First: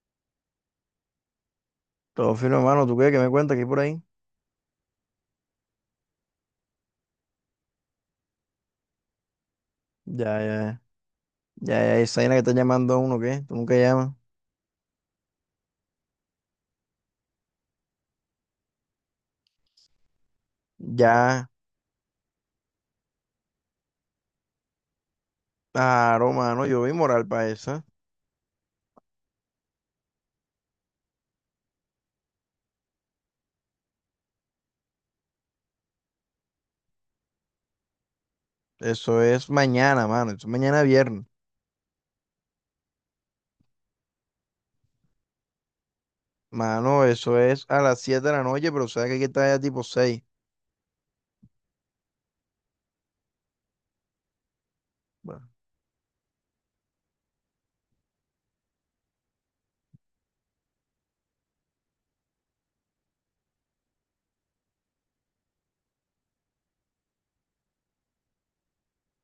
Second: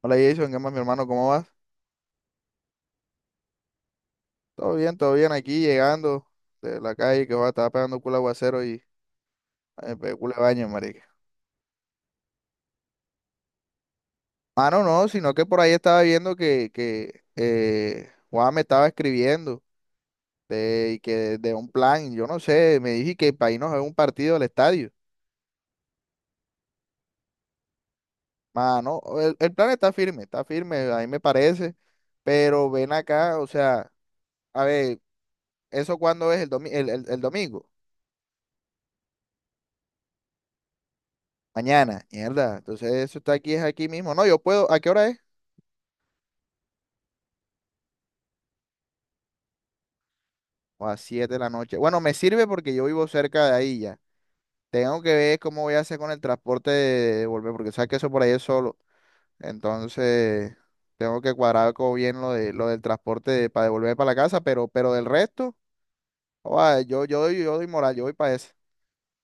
Hola Jason, ¿qué más mi hermano? ¿Cómo vas? Todo fino, hermano. ¿Tú qué? ¿Qué me cuentas? ¿Qué hay por ahí? Todo bien aquí llegando de la calle que va, estaba pegando culo aguacero y ay, me pegué Ya, culo de baño, ya, marica. ya, ya, esa vaina que está llamando a uno, ¿qué? Tú nunca llamas. Ah, no, no, sino que por ahí estaba viendo que Juan me estaba escribiendo de, y que Ya, de un plan, yo no sé, me dije que para irnos a un partido al estadio. claro, mano. Yo vi moral para esa. Mano, el plan está firme, a mí me parece, pero ven acá, o sea, a ver, ¿eso cuándo es el domingo? Eso es mañana, mano. Eso es mañana viernes. Mañana, mierda. Entonces eso está aquí, es aquí mismo. No, yo puedo, ¿a qué hora es? Mano, eso es a las 7 de la noche, pero sabes que hay que estar ya tipo 6. O a 7 de la noche. Bueno, me sirve porque yo vivo cerca de ahí ya. Tengo que ver Bueno. cómo voy a hacer con el transporte de volver, porque sabes que eso por ahí es solo. Entonces, tengo que cuadrar como bien lo de lo del transporte de- para devolver para la casa, pero del resto, joda, yo doy moral, yo voy para eso.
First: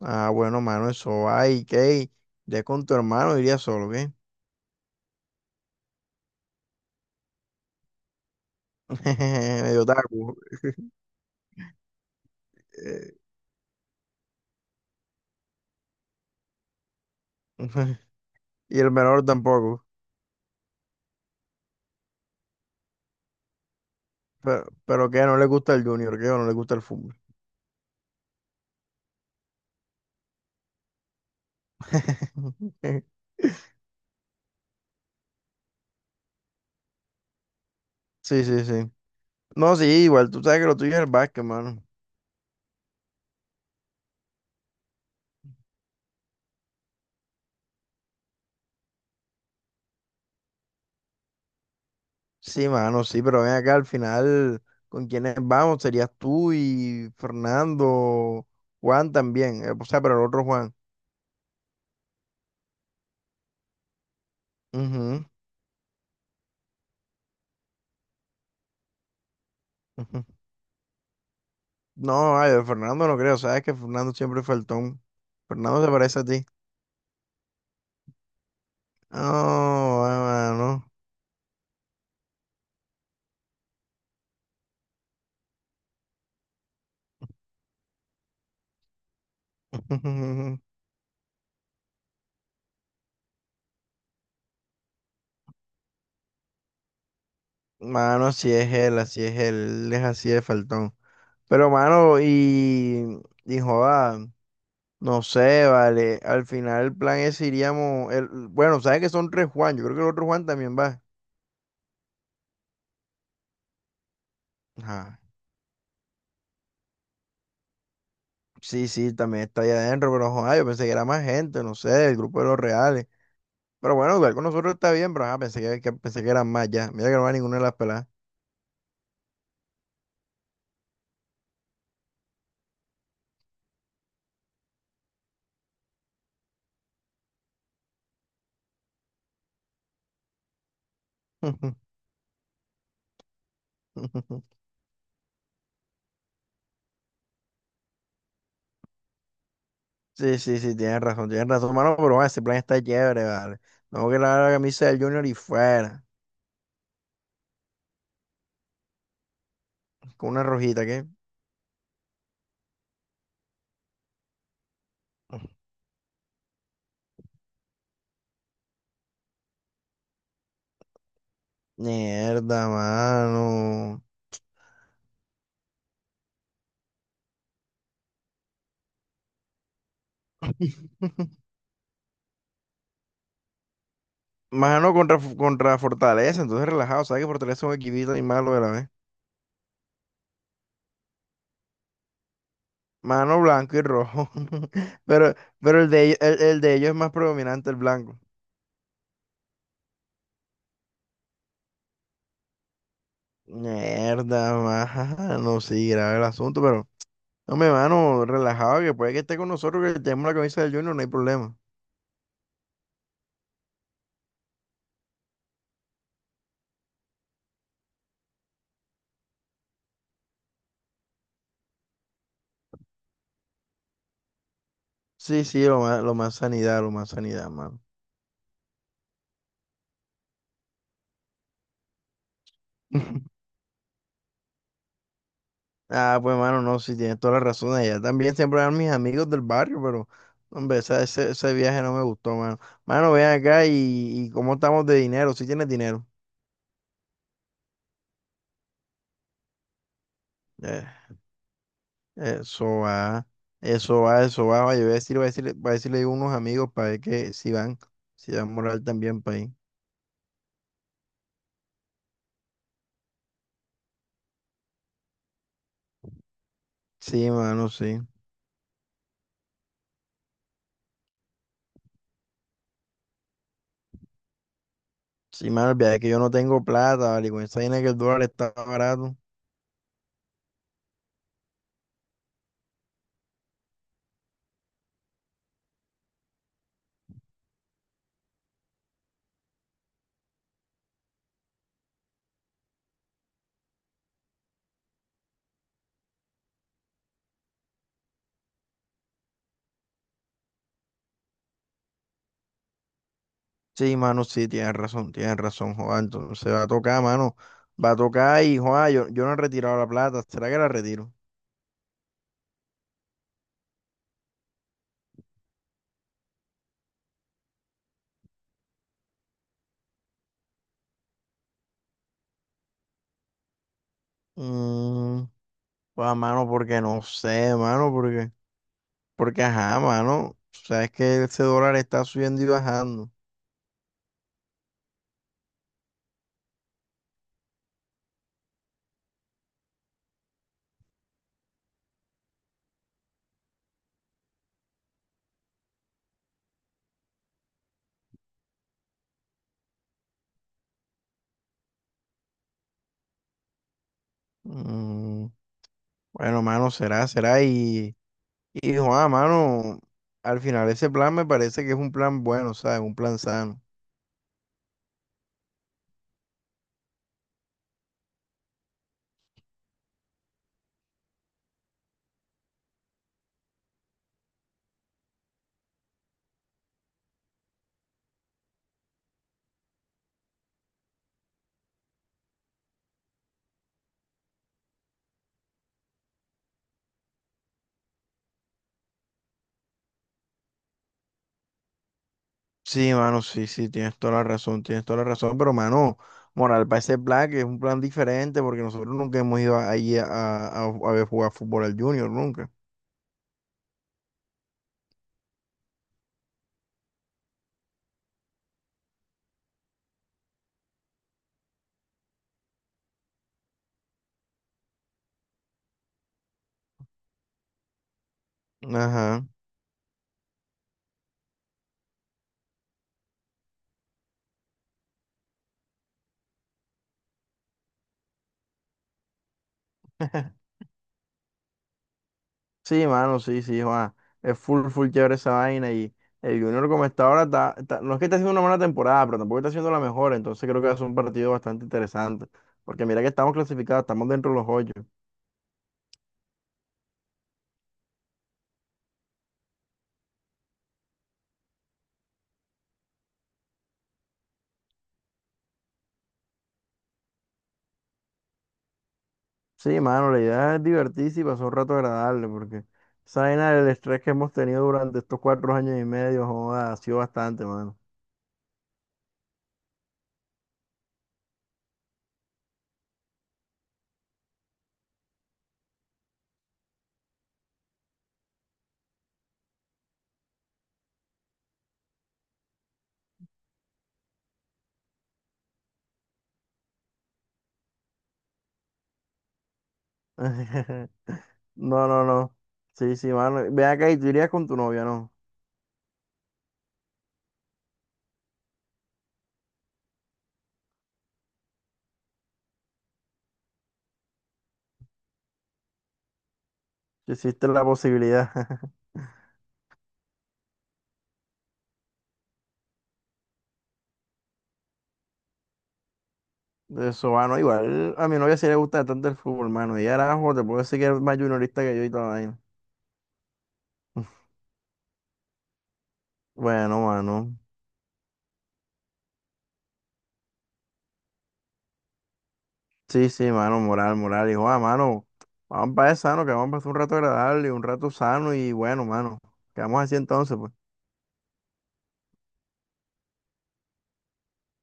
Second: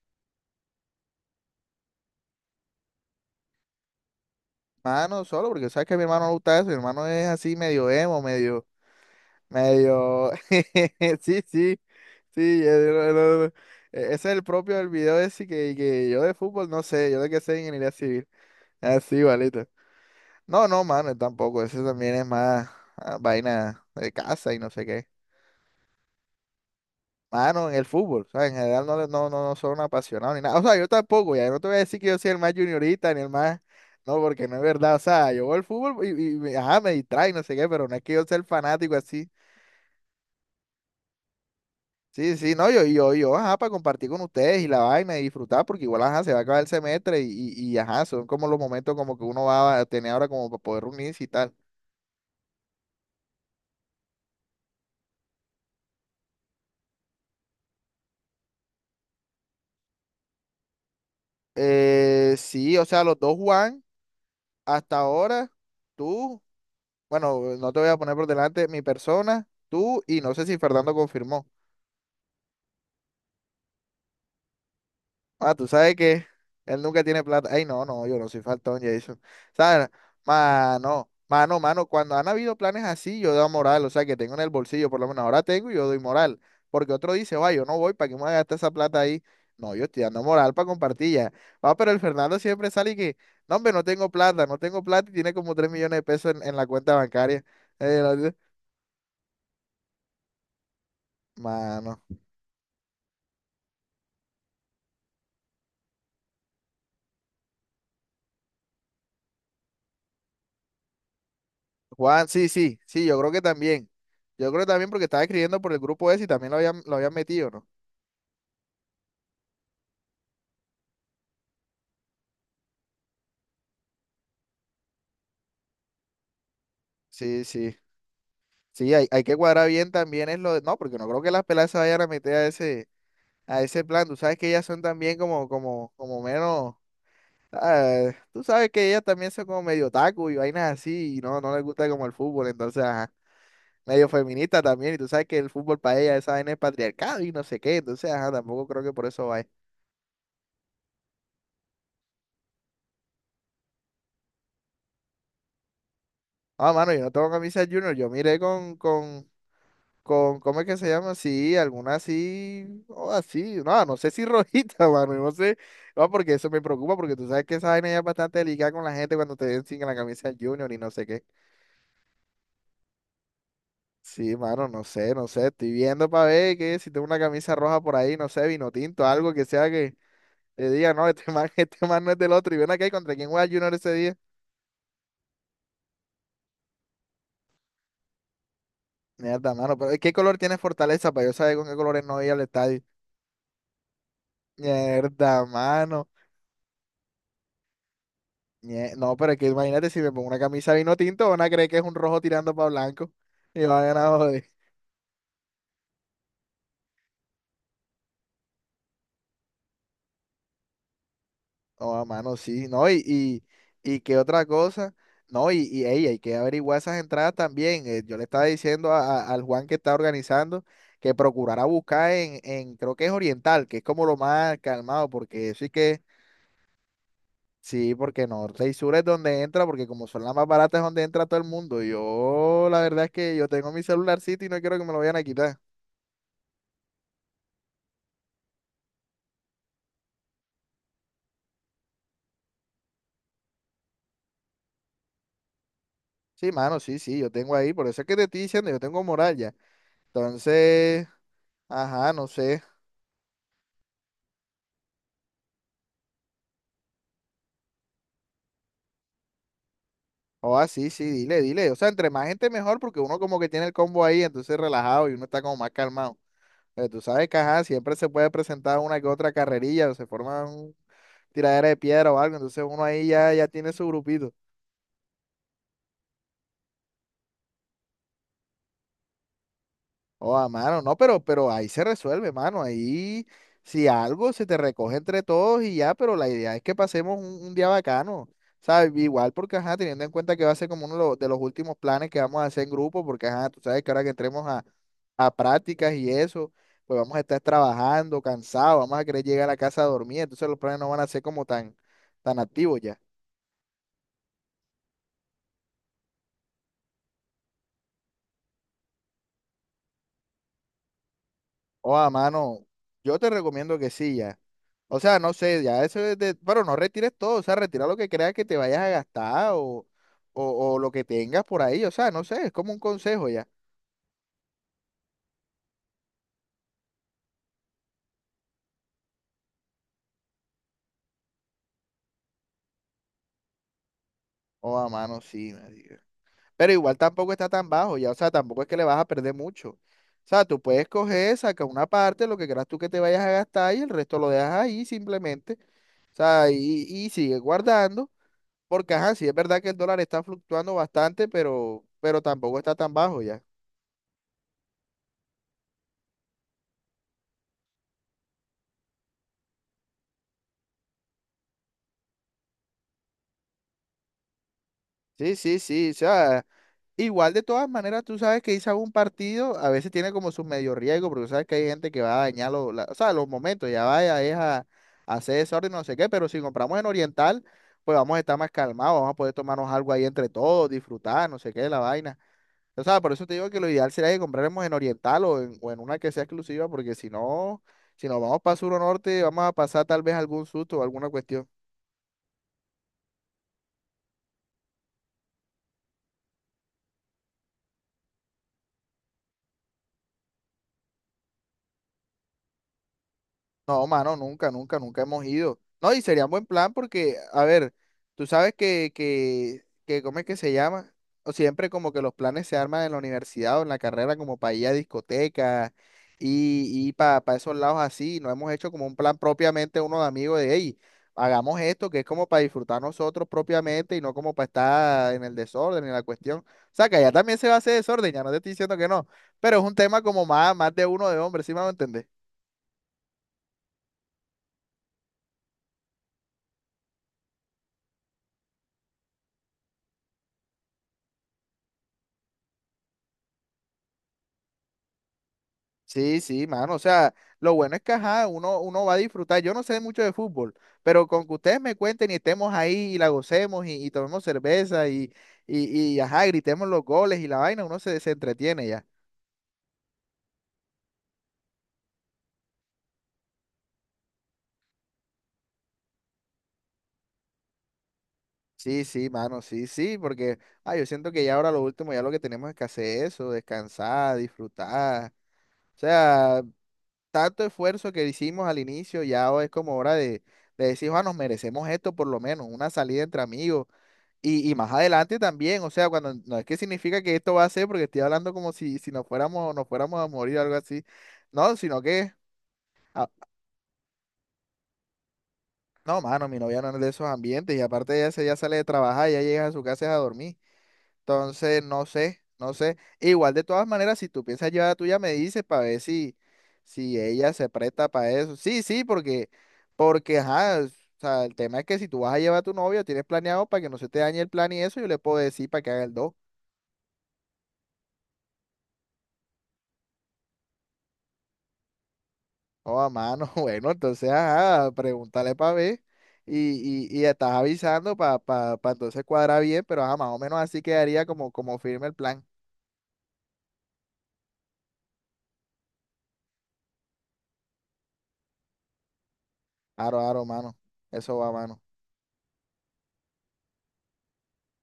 Ah, bueno, mano, eso va. ¿Y qué? Ya con tu hermano iría solo, ¿qué? Mano, solo porque sabes que a mi hermano no le gusta eso, mi hermano es así medio emo, medio, Medio medio, taco. sí, sí, sí, no, eh, no, no. E- ese es el propio del video ese que yo de fútbol no sé, yo de que sé ingeniería civil. Y el Así, menor igualito. tampoco. No, no, mano, tampoco. Eso también es más vaina de casa y Pero, no sé qué. pero ¿qué? ¿No le gusta el Junior? ¿Qué? ¿O no le gusta el fútbol? Mano, en el fútbol, ¿sabes? En general no, le- no, no, no soy un apasionado ni nada. O sea, yo tampoco, ya. No te voy a decir que yo soy el más juniorita ni el más. No, porque no es verdad. O sea, yo veo el fútbol y me- ajá, me distrae, no sé qué, pero no es que yo sea el Sí, sí, sí. fanático así. No, sí, igual tú sabes que lo tuyo es el básquet, mano. Sí, sí, no, yo, ajá, para compartir con ustedes y la vaina y disfrutar, porque igual, ajá, se va a acabar el semestre y, ajá, son como los momentos como que uno va a tener ahora como para poder reunirse y tal. Sí, mano, sí, pero ven acá al final, ¿con quiénes vamos? Serías tú y Fernando, Juan también, o sea, pero el otro Juan. Sí, o sea, los dos Juan, hasta Ujú, ahora, tú, bueno, no te voy a poner por delante mi persona, tú y ujú. no sé si Fernando confirmó. No, ay, de Fernando no creo, sabes que Fernando siempre fue faltón. Ah, tú Fernando se sabes parece a que ti. él nunca tiene plata. Ay, no, no, yo no soy faltón, No, Jason. ¿Sabes? mano. Mano, mano, mano, cuando han habido planes así, yo doy moral, o sea, que tengo en el bolsillo, por lo menos ahora tengo y yo doy moral. Porque otro dice, va, yo no voy, ¿para qué me voy a gastar esa plata ahí? No, yo estoy dando moral para compartir ya. Va, pero el Fernando siempre sale y que, no, hombre, no tengo plata, no tengo plata y tiene como 3 millones de pesos en la cuenta bancaria. Eh, Mano, la- si es él, así es él, él es así de faltón. Pero, Mano. mano, y joda. No sé, vale. Al final el plan es iríamos. Bueno, sabes que son tres Juan. Yo creo que el otro Juan también va. Juan, sí, sí, sí, yo creo que también. Yo creo que también porque Ajá. estaba escribiendo por el grupo ese y también lo habían metido, ¿no? Sí, sí, también está allá adentro, pero joder, yo pensé que era más gente, no sé, el grupo de los reales. Pero bueno, igual con nosotros está bien, pero ajá, pensé pensé que eran más ya. Mira que no va Sí, ninguna de las sí. peladas. Sí, hay que cuadrar bien también es lo de... No, porque no creo que las peladas se vayan a meter a ese plan. Tú sabes que ellas son también como, como, como menos... ah, tú sabes que ellas también son como medio taco y vainas así y no, no les gusta como el fútbol. Entonces, ajá, medio feminista también. Y tú sabes que el fútbol para ellas esa vaina es patriarcado y no sé qué. Entonces, ajá, tampoco creo que por eso vaya. Sí, sí, sí, tienes razón, mano, pero bueno, ese plan está chévere, vale. Tengo que lavar la camisa del Junior y fuera. Ah, mano, yo no tengo camisa Junior. Yo miré con, con, Con con, una ¿cómo es que rojita, se ¿qué? llama? Sí, alguna así, o así, no, no sé si rojita, mano, no sé, no, porque eso me preocupa, porque tú sabes que esa vaina ya es bastante delicada con la gente cuando te ven sin la camisa del Junior y no sé qué. Mierda, mano. Sí, mano, no sé, no sé, estoy viendo para ver que si tengo una camisa roja por ahí, no sé, vino tinto, algo que sea que te diga, no, este man, este man no es del otro, y ven acá y contra quién juega Junior ese día. Mano contra Fortaleza, entonces relajado. Sabes que Fortaleza es un equipito y malo de la vez. Mierda, mano, pero ¿qué color tiene Fortaleza para yo saber con qué colores no voy a ir al estadio? Mano, blanco y rojo. Pero, Mierda, pero el de, mano. ellos- el, el de ellos es más predominante el blanco. Ñe, no, pero es que imagínate si me pongo una camisa vino tinto, van a creer que es un rojo tirando para blanco. Y van a joder. Mierda, mano. Sí, grave el asunto, pero. Hombre, mano, relajado, que puede que esté con nosotros, que tenemos la camisa del Junior, no hay problema. No, a mano, sí. No, y qué otra cosa. No, y ey, hay que averiguar esas entradas también. Yo le estaba diciendo a- al Juan que está organizando que procurara buscar en, creo que es Oriental, que es como lo más calmado, Sí, porque sí, sí lo que, más, lo más sanidad, lo más sanidad, mano. sí, porque Norte y Sur es donde entra, porque como son las más baratas es donde entra todo el mundo. Yo, la verdad es que yo tengo mi celularcito y no quiero que me lo vayan a quitar. Ah, pues mano, no, sí tienes toda la razón. Allá también siempre eran mis amigos del barrio, pero hombre, ese viaje no me gustó, mano. Mano, ven acá y cómo estamos de dinero, si tienes dinero. Sí, mano, sí, sí, yo tengo ahí, por eso es que te estoy diciendo, yo tengo moral ya. Eh, Entonces, ajá, no sé. Eso va, eso va, eso va. Vaya, voy a decirle a unos amigos para ver que si van, si dan moral también para ir. O ah, sí, sí, dile, dile. O sea, entre más gente mejor, porque uno como que tiene el combo ahí, entonces relajado y uno está como más calmado. Pero tú sabes Sí, que, ajá, mano, siempre sí. se puede presentar una que otra carrerilla o se forma un tiradera de piedra o algo, entonces uno ahí ya, ya tiene su grupito. Sí, mano, el viaje es que yo no tengo plata, vale, con esa vaina que el dólar está barato. Oh, a mano, no, pero ahí se resuelve, mano. Ahí, si algo, se te recoge entre todos y ya, pero la idea es que pasemos un día bacano, ¿sabes? Igual porque, ajá, teniendo en cuenta que va a ser como uno de los últimos planes que vamos a hacer en grupo, porque, ajá, tú sabes que ahora que entremos a prácticas y eso, pues vamos a estar trabajando, cansados, vamos a querer llegar a la casa a dormir, entonces los planes no van a ser como tan, tan activos ya. Sí, mano, sí, tienes razón, Juan. Entonces va a tocar, mano. Va a tocar y, Juan, yo no he retirado la plata. ¿Será que la retiro? Oh, a mano, yo te recomiendo que sí, ya. O sea, no sé, ya eso es de, bueno, no retires todo, o sea, retira lo que creas que te vayas a gastar o lo que tengas por ahí, o sea, no sé, es como un consejo ya. Mm, Juan, mano, porque no sé, mano, porque ajá, mano. Sabes que ese dólar está subiendo y bajando. O a mano, sí, marica. Pero igual tampoco está tan bajo ya, o sea, tampoco es que le vas a perder mucho. O sea, tú puedes coger, saca una parte, lo que creas tú que te vayas a gastar y el resto lo dejas ahí simplemente, o sea, y sigue guardando, porque ajá, sí es verdad que el dólar está fluctuando bastante, pero tampoco está tan bajo ya. Mm, bueno, mano, será, será. Juan, mano, al final ese plan me parece que es un plan bueno, ¿sabes? Un plan sano. Sí, sí, sí, o sea, igual de todas maneras, tú sabes que irse a un partido a veces tiene como su medio riesgo, porque sabes que hay gente que va a dañar los, la- o sea, los momentos, ya vaya, es a hacer desorden, no sé qué, pero si compramos en Oriental, pues vamos a estar más calmados, vamos a poder tomarnos algo ahí entre todos, disfrutar, no sé qué, la vaina. O sea, por eso te digo que lo ideal sería que compráramos en Oriental o en una que sea exclusiva, porque si no, si nos vamos para Sur o Norte, vamos a pasar tal vez algún susto o alguna cuestión. Sí, mano, sí, sí, tienes toda la razón, tienes toda la razón, pero mano, moral para ese plan que es un plan diferente porque nosotros nunca hemos ido ahí a ver jugar fútbol al Junior, nunca. No, mano, nunca, nunca, nunca hemos ido. No, y sería un buen plan porque, a ver, tú sabes que, ¿cómo es que se llama? O siempre como que los planes se arman en la universidad o en la carrera como para ir a discotecas y para esos lados así. No hemos hecho como un plan Ajá. propiamente uno de amigos de, hey, hagamos esto que es como para disfrutar nosotros propiamente y no como para estar en el desorden, en la cuestión. O sea, que allá también se va a hacer desorden, ya no te estoy diciendo que no, pero es un tema como más, más de uno de hombres, ¿sí me van a entender? Sí, mano, sí, sí, Juan. Es full, full chévere esa vaina y el Junior como está ahora, no es que esté haciendo una mala temporada, pero tampoco está haciendo la mejor, entonces creo que va a ser un partido bastante interesante, porque mira que estamos clasificados, estamos dentro de los ocho. Sí, sí, mano. O sea, lo bueno es que ajá, uno, uno va a disfrutar. Yo no sé mucho de fútbol, pero con que ustedes me cuenten y estemos ahí y la gocemos y tomemos cerveza y ajá, gritemos los goles y la vaina, uno se, se entretiene ya. Sí, mano, la idea es divertirse y pasar un rato agradable, porque esa vaina del estrés que hemos tenido durante estos 4 años y medio, joda, ha sido bastante, mano. Sí, sí, mano, sí, sí, porque yo siento que ya ahora lo último, ya lo que tenemos es que hacer eso, descansar, disfrutar. O sea, tanto esfuerzo que hicimos al inicio, ya es como hora de decir, ah, nos merecemos esto por lo menos, una salida entre amigos. Y más adelante también, o sea, cuando no es que significa que esto va a ser, porque estoy hablando como si, si nos fuéramos, nos fuéramos a morir o algo así. No, sino No, no, que, no. Sí, ah, sí, mano. Ve acá y tú irías con tu novia, ¿no? no, mano, mi novia no es de esos ambientes, y aparte ella se ya sale de trabajar, ya llega a su casa es a dormir. Entonces, no sé, no sé. Igual de todas maneras, si tú piensas llevar a la tuya, me dices para ver si, si Si ella existe se la presta para posibilidad eso. Sí, sí, porque, porque, ajá, o sea, el tema es que si tú vas a llevar a tu novia, tienes planeado para que no se te dañe el plan y eso, yo le puedo decir para que haga el dos. de eso, mano. Igual a mi novia sí le gusta bastante el fútbol, mano. Y ahora, te puedo decir que es más juniorista que yo y toda la vaina. Oh, a mano, bueno, entonces, ajá, pregúntale para ver. Bueno, Y estás mano. avisando para pa, pa pa entonces cuadrar bien, pero ajá, más o menos así quedaría como, como firme el plan. Sí, sí, mano, moral, moral. Hijo, ah, mano, vamos para allá sano, que vamos a pasar un rato agradable, un rato sano y bueno, mano. Quedamos así Aro, aro, entonces, pues. mano. Eso va, mano.